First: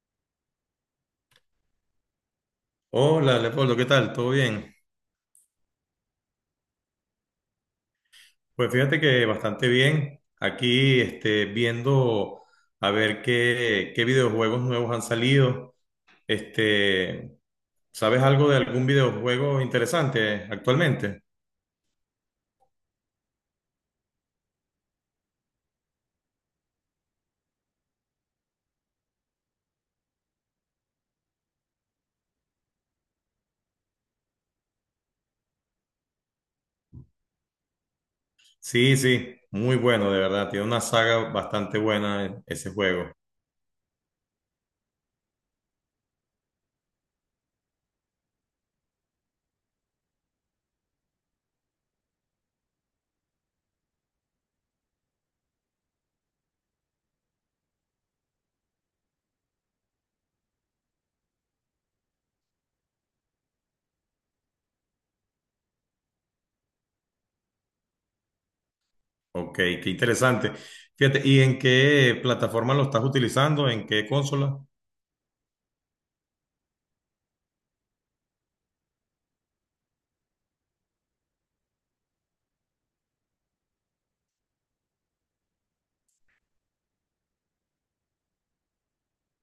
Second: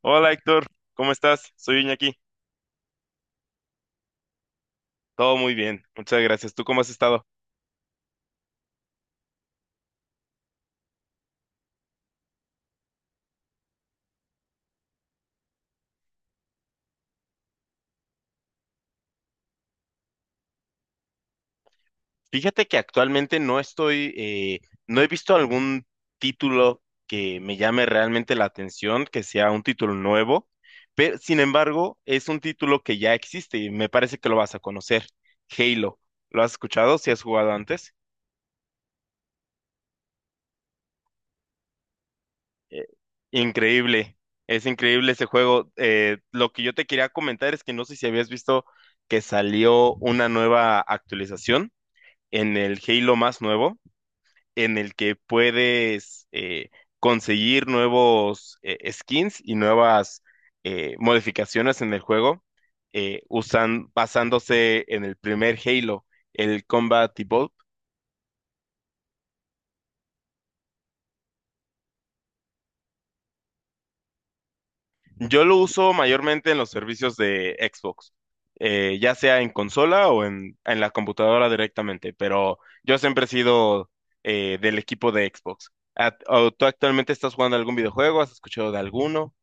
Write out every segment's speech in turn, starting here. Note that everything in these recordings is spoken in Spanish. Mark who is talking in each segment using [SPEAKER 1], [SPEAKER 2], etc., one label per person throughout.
[SPEAKER 1] Hola Héctor, ¿cómo estás? Soy Iñaki.
[SPEAKER 2] Hola, Leopoldo, ¿qué tal? ¿Todo bien?
[SPEAKER 1] Todo muy bien, muchas gracias. ¿Tú cómo has estado?
[SPEAKER 2] Pues fíjate que bastante bien. Aquí viendo a ver qué videojuegos nuevos han salido. Este, ¿sabes algo de algún videojuego interesante actualmente?
[SPEAKER 1] Fíjate que actualmente no estoy, no he visto algún título que me llame realmente la atención, que sea un título nuevo, pero sin embargo es un título que ya existe y me parece que lo vas a conocer, Halo. ¿Lo has escuchado? ¿Si has jugado antes?
[SPEAKER 2] Sí, sí, muy bueno, de verdad. Tiene una saga bastante buena ese
[SPEAKER 1] Eh,
[SPEAKER 2] juego.
[SPEAKER 1] Increíble, es increíble ese juego. Lo que yo te quería comentar es que no sé si habías visto que salió una nueva actualización en el Halo más nuevo, en el que puedes conseguir nuevos skins y nuevas modificaciones en el juego, basándose en el primer Halo, el Combat Evolved.
[SPEAKER 2] Ok, qué interesante. Fíjate, ¿y en qué plataforma lo estás utilizando? ¿En qué consola?
[SPEAKER 1] Yo lo uso mayormente en los servicios de Xbox, ya sea en consola o en la computadora directamente, pero yo siempre he sido del equipo de Xbox. ¿A- o ¿Tú actualmente estás jugando algún videojuego? ¿Has escuchado de alguno?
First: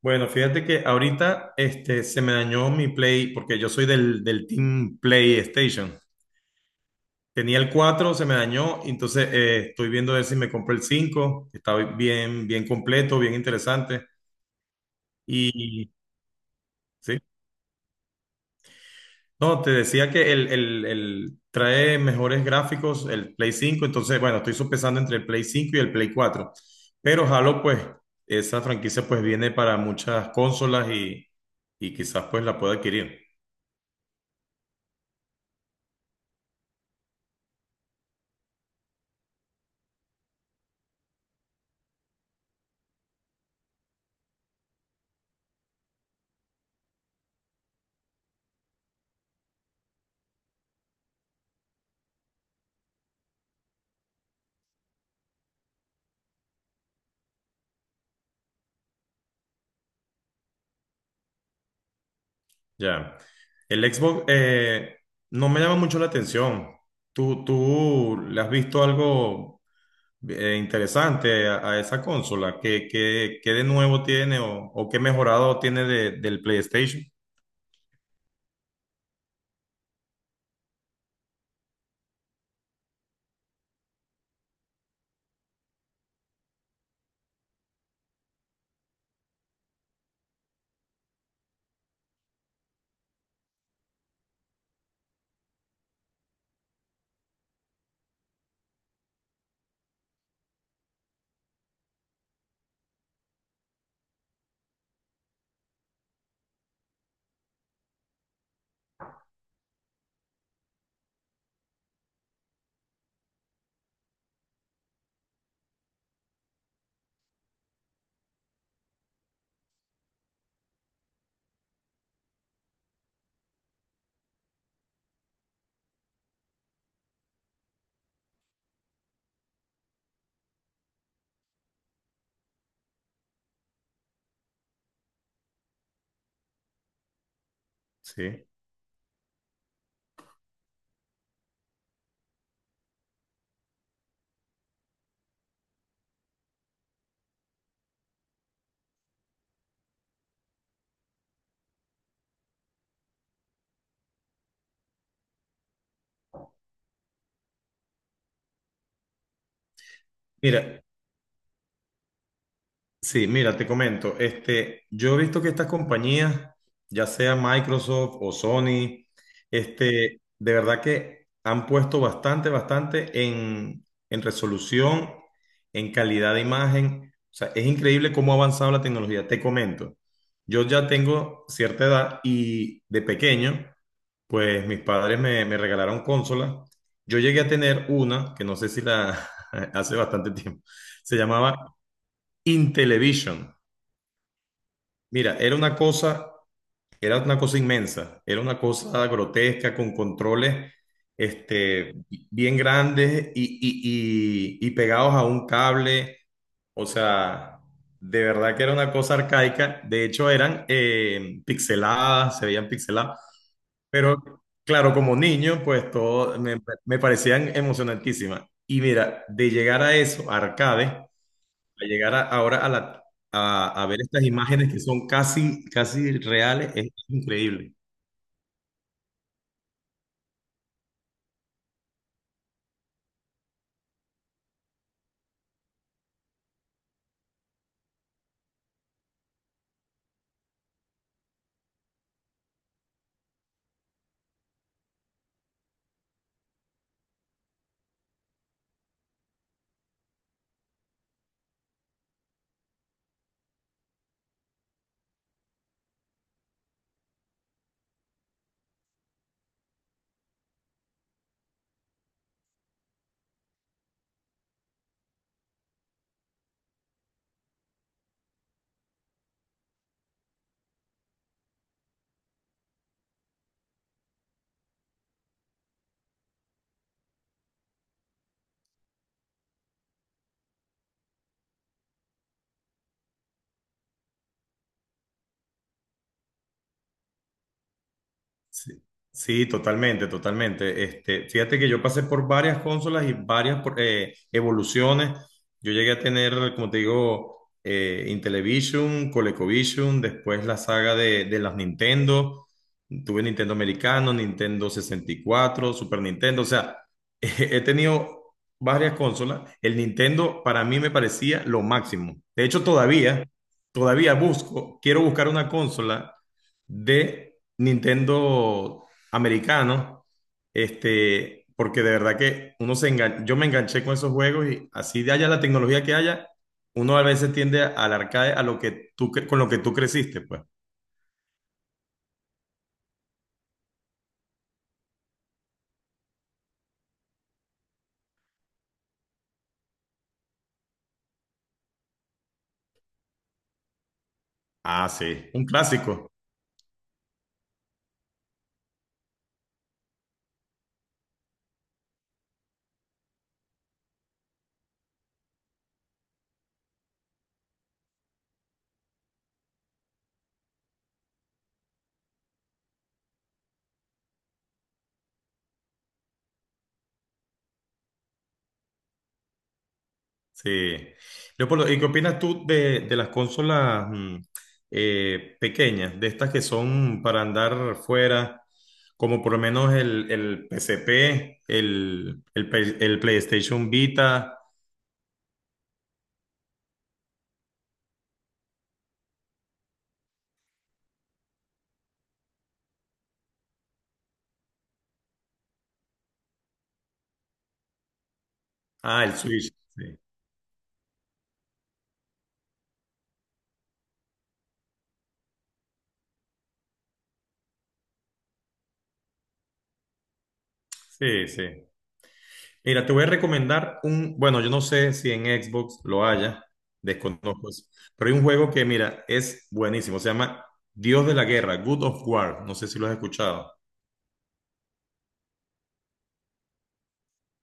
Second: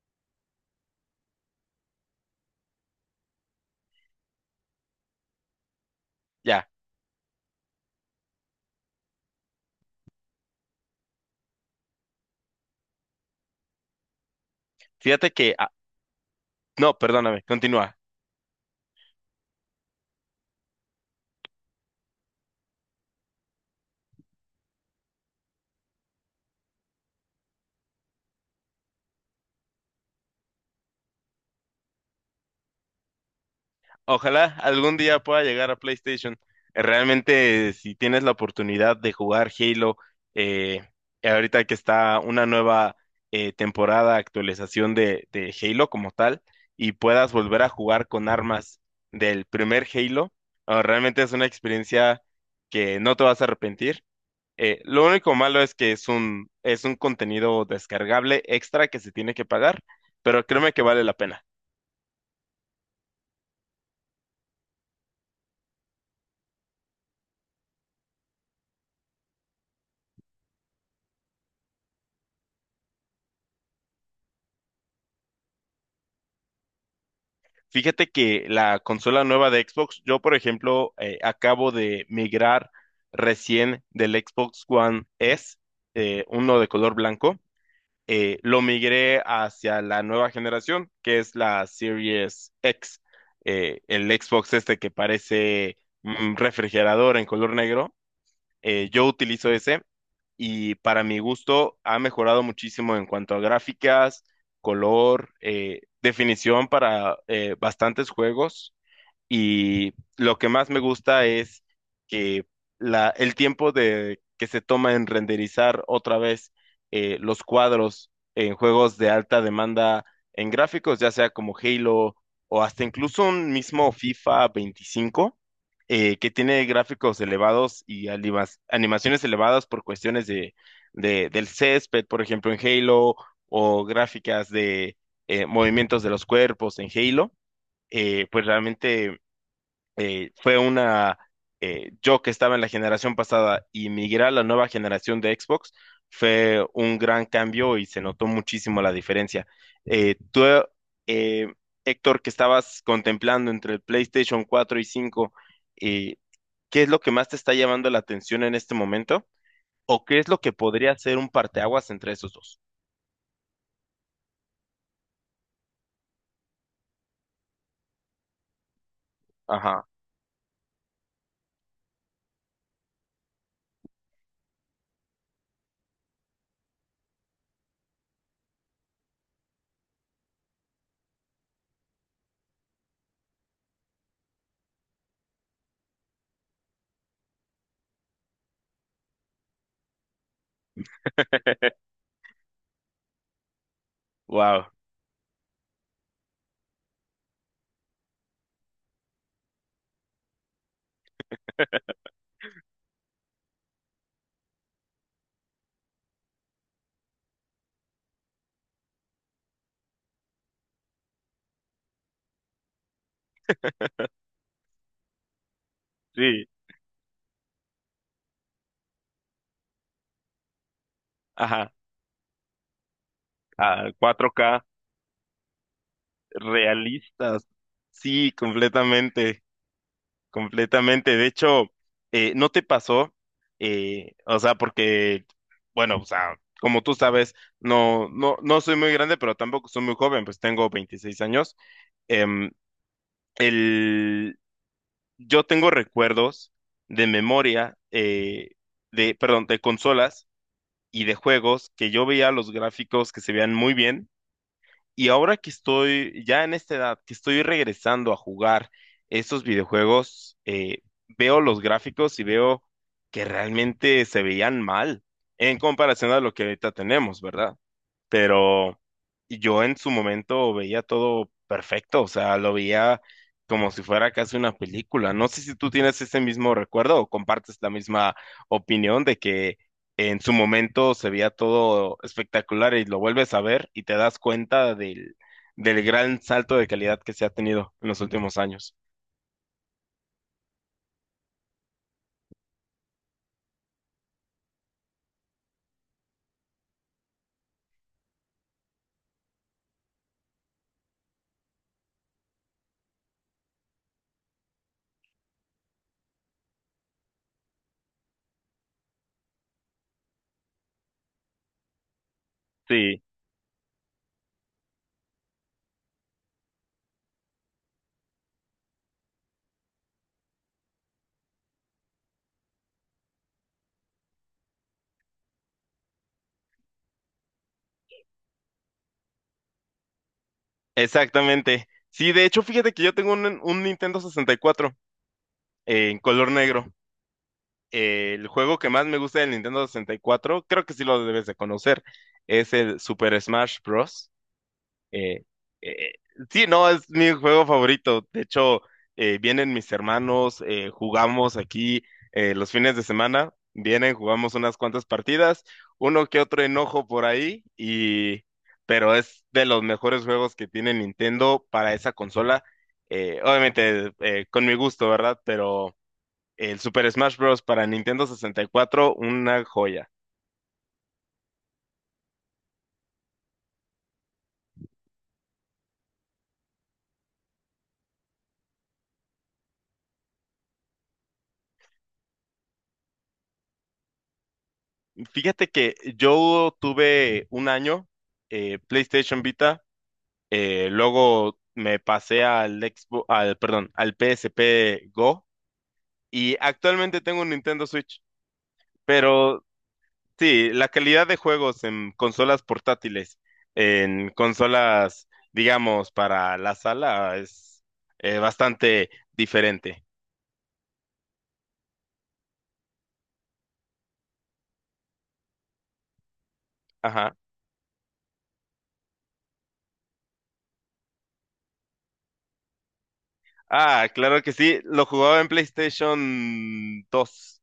[SPEAKER 2] Bueno, fíjate que ahorita se me dañó mi Play, porque yo soy del Team PlayStation.
[SPEAKER 1] Ya.
[SPEAKER 2] Tenía el 4, se me dañó, y entonces estoy viendo a ver si me compré el cinco, que está bien, bien completo, bien interesante.
[SPEAKER 1] Fíjate que,
[SPEAKER 2] Y
[SPEAKER 1] no,
[SPEAKER 2] sí,
[SPEAKER 1] perdóname, continúa.
[SPEAKER 2] no, te decía que el trae mejores gráficos el Play 5. Entonces bueno, estoy sopesando entre el Play 5 y el Play 4. Pero Halo, pues, esa franquicia pues viene para muchas consolas y quizás pues la pueda adquirir.
[SPEAKER 1] Ojalá algún día pueda llegar a PlayStation. Realmente, si tienes la oportunidad de jugar Halo, eh, ahorita que está una nueva temporada, actualización de Halo como tal, y puedas volver a jugar con armas del primer Halo, realmente es una experiencia que no te vas a arrepentir. Lo único malo es que es un contenido descargable extra que se tiene que pagar, pero créeme que vale la pena.
[SPEAKER 2] Ya. El Xbox no me llama mucho la atención. ¿Tú le has visto algo interesante a esa consola? ¿Qué de nuevo tiene o qué mejorado tiene del PlayStation?
[SPEAKER 1] Fíjate que la consola nueva de Xbox, yo por ejemplo acabo de migrar recién del Xbox One S, uno de color blanco, lo migré hacia la nueva generación, que es la Series X, el Xbox este que parece un refrigerador en color negro. Yo utilizo ese y para mi gusto ha mejorado muchísimo en cuanto a gráficas, color, definición para bastantes juegos. Y lo que más me gusta es que el tiempo que se toma en renderizar otra vez los cuadros en juegos de alta demanda en gráficos, ya sea como Halo o hasta incluso un mismo FIFA 25, que tiene gráficos elevados y animaciones elevadas por cuestiones del césped, por ejemplo, en Halo, o gráficas de movimientos de los cuerpos en Halo, pues
[SPEAKER 2] Sí.
[SPEAKER 1] realmente eh, fue una, yo que estaba en la generación pasada y migrar a la nueva generación de Xbox fue un gran cambio y se notó muchísimo la diferencia. Tú, eh, Héctor, que estabas contemplando entre el PlayStation 4 y cinco, eh, ¿qué es lo que más te está llamando la atención en este momento? ¿O qué es lo que
[SPEAKER 2] Mira,
[SPEAKER 1] podría ser un parteaguas entre esos dos?
[SPEAKER 2] Sí, mira, te comento, yo he visto que estas compañías, ya sea Microsoft o Sony,
[SPEAKER 1] Ajá,
[SPEAKER 2] de verdad que han puesto bastante, bastante en resolución, en calidad de imagen. O sea, es increíble cómo ha avanzado la tecnología. Te comento, yo ya tengo cierta edad y de pequeño, pues mis padres me regalaron consolas. Yo llegué a tener una, que no sé si la hace bastante tiempo, se llamaba Intellivision.
[SPEAKER 1] wow,
[SPEAKER 2] Mira, era una cosa inmensa, era una cosa grotesca con controles este, bien grandes y pegados a un cable. O sea, de verdad que era una cosa arcaica. De hecho, eran pixeladas, se veían pixeladas. Pero claro, como niño, pues todo
[SPEAKER 1] sí,
[SPEAKER 2] me parecían emocionantísimas. Y mira, de llegar a eso, a arcade,
[SPEAKER 1] ajá,
[SPEAKER 2] ahora a
[SPEAKER 1] a
[SPEAKER 2] ver estas
[SPEAKER 1] 4K
[SPEAKER 2] imágenes que son casi, casi reales, es
[SPEAKER 1] realistas,
[SPEAKER 2] increíble.
[SPEAKER 1] sí, completamente. Completamente. De hecho, ¿no te pasó? O sea, porque, bueno, o sea, como tú sabes, no, no, no soy muy grande, pero tampoco soy muy joven, pues tengo 26 años. Em, el, yo tengo recuerdos de memoria, de, perdón, de consolas y de juegos que yo veía los gráficos que se veían muy bien, y ahora que estoy ya en esta edad, que estoy regresando a jugar estos videojuegos, veo los gráficos y veo que realmente se veían mal en comparación a lo que ahorita tenemos, ¿verdad? Pero yo en su momento veía todo perfecto, o sea, lo veía como si fuera casi una película. No sé si tú tienes ese mismo recuerdo o compartes la misma opinión de que en su momento se veía todo espectacular y lo vuelves a ver y te das cuenta del gran salto de calidad que se ha tenido en los últimos
[SPEAKER 2] Sí,
[SPEAKER 1] años.
[SPEAKER 2] sí, totalmente, totalmente. Este, fíjate que yo pasé por varias consolas y varias evoluciones. Yo llegué a tener, como te digo, Intellivision, ColecoVision, después la saga de las Nintendo. Tuve Nintendo americano, Nintendo 64, Super Nintendo. O sea, he tenido varias consolas. El Nintendo para mí me parecía lo máximo. De hecho,
[SPEAKER 1] Sí,
[SPEAKER 2] todavía, todavía busco, quiero buscar una consola de Nintendo americano, este, porque de verdad que yo me enganché con esos juegos y así de haya la tecnología que haya, uno a veces tiende al arcade a lo que con lo que tú creciste, pues.
[SPEAKER 1] exactamente. Sí, de hecho, fíjate que yo tengo un Nintendo 64 en color negro. El juego que más me gusta del Nintendo 64, creo que sí lo debes de conocer, es el Super Smash Bros.
[SPEAKER 2] Ah,
[SPEAKER 1] Eh,
[SPEAKER 2] sí, un
[SPEAKER 1] eh,
[SPEAKER 2] clásico.
[SPEAKER 1] sí, no, es mi juego favorito. De hecho, vienen mis hermanos, jugamos aquí los fines de semana, vienen, jugamos unas cuantas partidas, uno que otro enojo por ahí, pero es de los mejores juegos que tiene Nintendo para esa consola. Obviamente, con mi gusto, ¿verdad? Pero... El Super Smash Bros. Para Nintendo 64, una joya.
[SPEAKER 2] Sí. Leopoldo, ¿y qué opinas tú de las consolas pequeñas, de estas que son para andar fuera, como por lo menos el PSP, el PlayStation Vita?
[SPEAKER 1] Fíjate que yo tuve un año PlayStation Vita, luego me pasé al Xbox, al, perdón, al PSP Go, y actualmente tengo un Nintendo Switch.
[SPEAKER 2] Ah, el
[SPEAKER 1] Pero
[SPEAKER 2] Switch. Sí,
[SPEAKER 1] sí, la calidad de juegos en consolas portátiles, en consolas, digamos, para la sala es bastante diferente.
[SPEAKER 2] sí, sí. Mira, te voy a recomendar bueno, yo no sé si en Xbox lo haya,
[SPEAKER 1] Ajá.
[SPEAKER 2] desconozco eso, pero hay un juego que, mira, es buenísimo, se llama Dios de la Guerra, God of War, no sé si lo has escuchado.
[SPEAKER 1] Ah, claro que sí, lo jugaba en PlayStation 2.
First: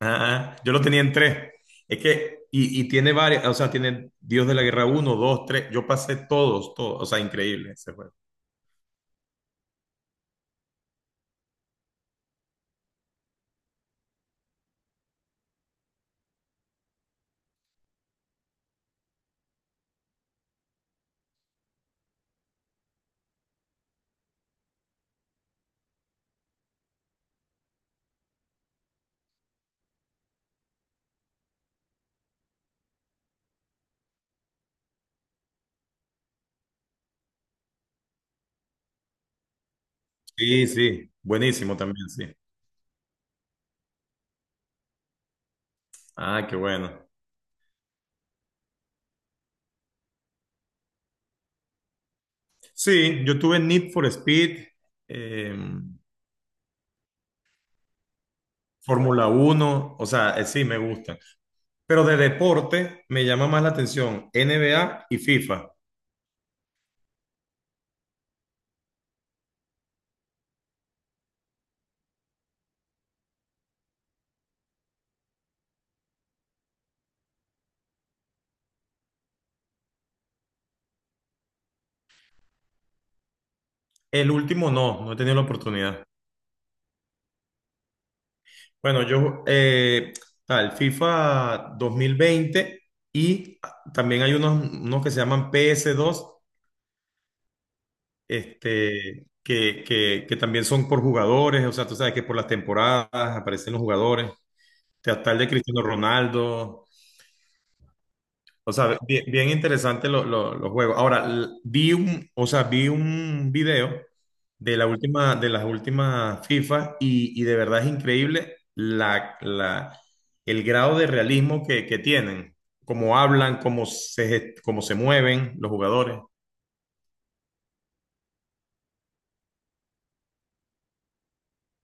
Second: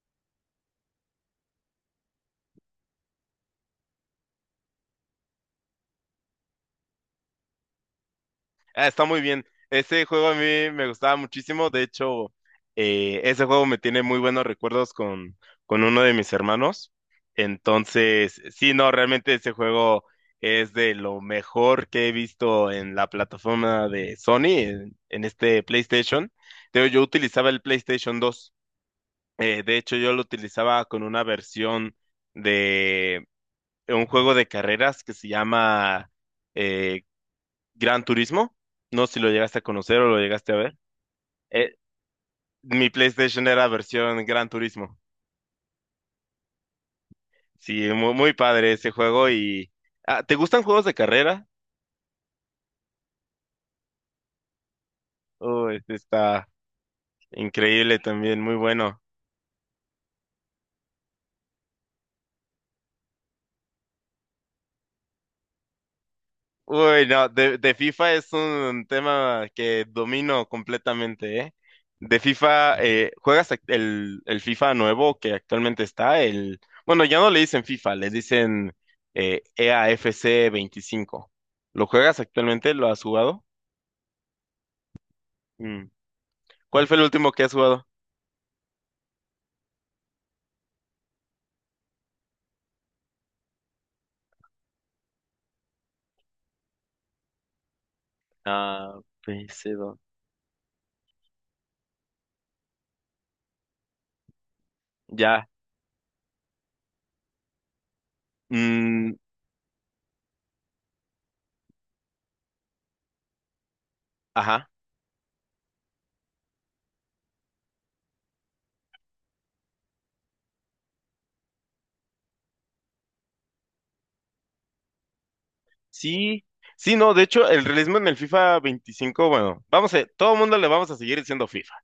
[SPEAKER 2] Ah, ah, yo lo tenía en tres. Es que, y tiene varias, o sea, tiene Dios de la Guerra uno, 2, 3. Yo pasé todos, todos, o sea, increíble ese juego.
[SPEAKER 1] Ah, está muy bien. Ese juego a mí me gustaba muchísimo. De hecho, ese juego me tiene muy buenos recuerdos con uno de mis hermanos. Entonces, sí, no, realmente ese juego es de lo mejor que he visto en la plataforma de Sony, en este PlayStation. Yo utilizaba el PlayStation 2. De hecho, yo lo utilizaba con una versión de un juego de carreras que se llama eh, Gran Turismo. No sé si lo llegaste a conocer o lo llegaste a
[SPEAKER 2] Sí,
[SPEAKER 1] ver.
[SPEAKER 2] sí, buenísimo
[SPEAKER 1] Eh,
[SPEAKER 2] también, sí.
[SPEAKER 1] Mi PlayStation era versión Gran Turismo.
[SPEAKER 2] Ah, qué bueno.
[SPEAKER 1] Sí, muy, muy padre ese juego y... Ah, ¿te gustan juegos de carrera?
[SPEAKER 2] Sí, yo tuve Need for Speed,
[SPEAKER 1] Oh, este
[SPEAKER 2] em,
[SPEAKER 1] está increíble también, muy bueno.
[SPEAKER 2] Fórmula uno, o sea, sí, me gustan. Pero de deporte me llama más la atención NBA y FIFA.
[SPEAKER 1] Uy, no, de FIFA es un tema que domino completamente, ¿eh? De FIFA, ¿juegas el FIFA nuevo que actualmente está? El, bueno, ya no le dicen FIFA, le dicen EAFC 25. ¿Lo juegas actualmente? ¿Lo has jugado?
[SPEAKER 2] El último no, no he tenido la
[SPEAKER 1] Mm.
[SPEAKER 2] oportunidad.
[SPEAKER 1] ¿Cuál fue el último que has jugado?
[SPEAKER 2] Bueno, yo, FIFA 2020 y también hay unos que se llaman PS2,
[SPEAKER 1] Ah,
[SPEAKER 2] este,
[SPEAKER 1] pc
[SPEAKER 2] que,
[SPEAKER 1] dos.
[SPEAKER 2] que, que también son por jugadores, o sea, tú sabes que por las temporadas aparecen los jugadores. Hasta el
[SPEAKER 1] Ya.
[SPEAKER 2] de Cristiano Ronaldo. O sea,
[SPEAKER 1] Mm,
[SPEAKER 2] bien, bien interesante los juegos. Ahora, o sea, vi un video
[SPEAKER 1] ajá.
[SPEAKER 2] de la última, de las últimas FIFA y de verdad es increíble el grado de realismo que tienen, cómo hablan, cómo se mueven los jugadores.
[SPEAKER 1] Sí, sí, no, de hecho, el realismo en el FIFA 25, bueno, todo el mundo le vamos a seguir diciendo FIFA.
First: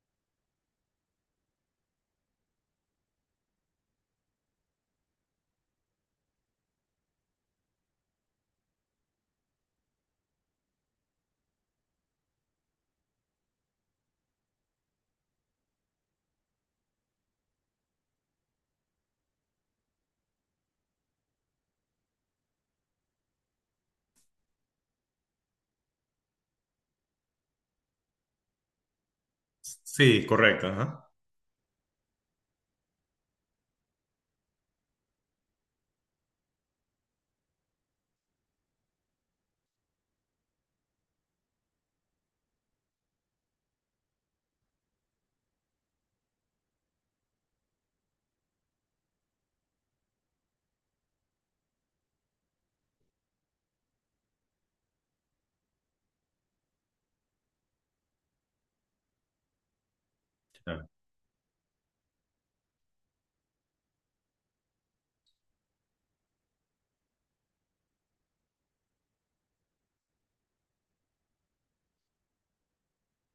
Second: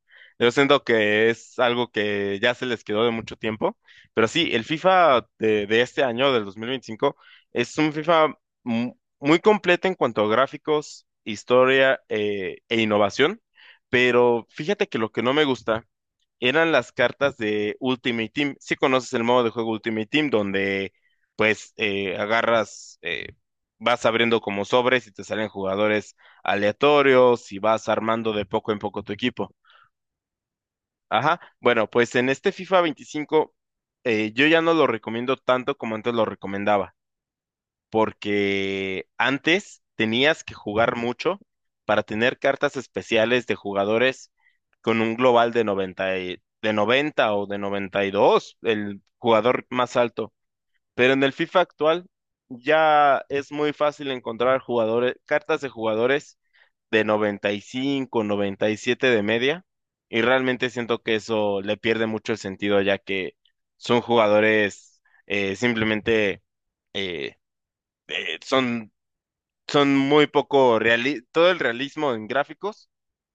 [SPEAKER 1] Yo siento que es algo que ya se les quedó de mucho tiempo, pero sí, el FIFA de este año, del 2025, es un FIFA muy completo en cuanto a gráficos, historia, e innovación, pero fíjate que lo que no me gusta eran las cartas de Ultimate Team. Si conoces el modo de juego Ultimate Team, donde pues vas abriendo como sobres y te salen jugadores aleatorios y vas armando de poco en poco tu equipo.
[SPEAKER 2] Sí, correcto, ajá.
[SPEAKER 1] Ajá, bueno, pues en este FIFA 25, yo ya no lo recomiendo tanto como antes lo recomendaba, porque antes tenías que jugar mucho para tener cartas especiales de jugadores con un global de de 90 o de 92, el jugador más alto. Pero en el FIFA actual ya es muy fácil encontrar jugadores, cartas de jugadores de 90, 95, 97 de media. Y realmente siento que eso le pierde mucho el sentido, ya que son jugadores simplemente eh, son son muy poco reali todo el realismo en gráficos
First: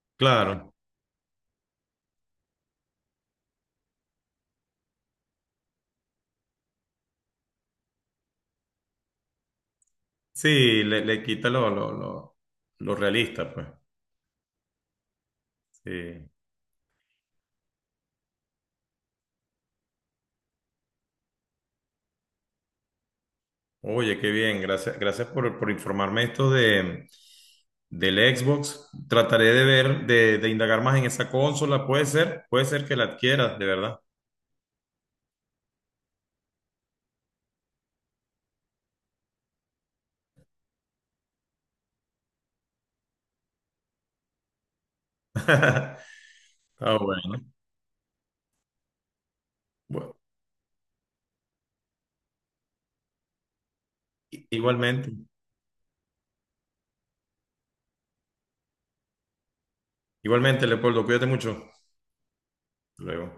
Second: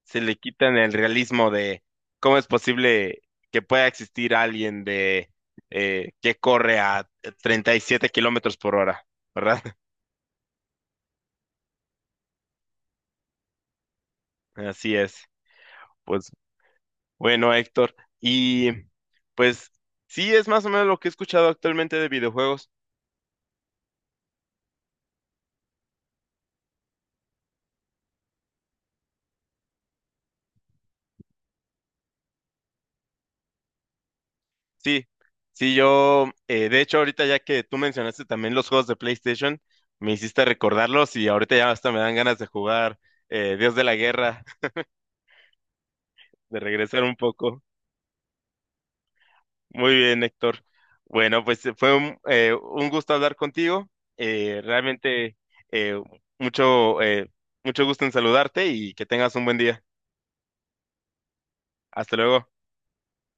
[SPEAKER 1] se le
[SPEAKER 2] Claro.
[SPEAKER 1] quitan el realismo de cómo es posible que pueda existir alguien de que corre a 37 km/h, ¿verdad?
[SPEAKER 2] Sí, le quita lo realista, pues.
[SPEAKER 1] Así es.
[SPEAKER 2] Sí.
[SPEAKER 1] Pues bueno, Héctor. Y pues sí, es más o menos lo que he escuchado actualmente de videojuegos.
[SPEAKER 2] Oye, qué bien, gracias, gracias por informarme esto del Xbox. Trataré de ver, de indagar más en esa consola. Puede ser que la adquieras, de verdad.
[SPEAKER 1] Sí, sí, yo, de hecho, ahorita ya que tú mencionaste también los juegos de PlayStation, me hiciste recordarlos y ahorita ya hasta me dan ganas de jugar Dios de la Guerra, de
[SPEAKER 2] Ah,
[SPEAKER 1] regresar un
[SPEAKER 2] bueno.
[SPEAKER 1] poco. Muy
[SPEAKER 2] Bueno,
[SPEAKER 1] bien, Héctor. Bueno, pues fue un gusto hablar contigo.
[SPEAKER 2] igualmente,
[SPEAKER 1] Realmente, eh, mucho, mucho gusto en saludarte y que tengas un buen día.
[SPEAKER 2] igualmente, Leopoldo, cuídate mucho. Hasta
[SPEAKER 1] Hasta luego.
[SPEAKER 2] luego.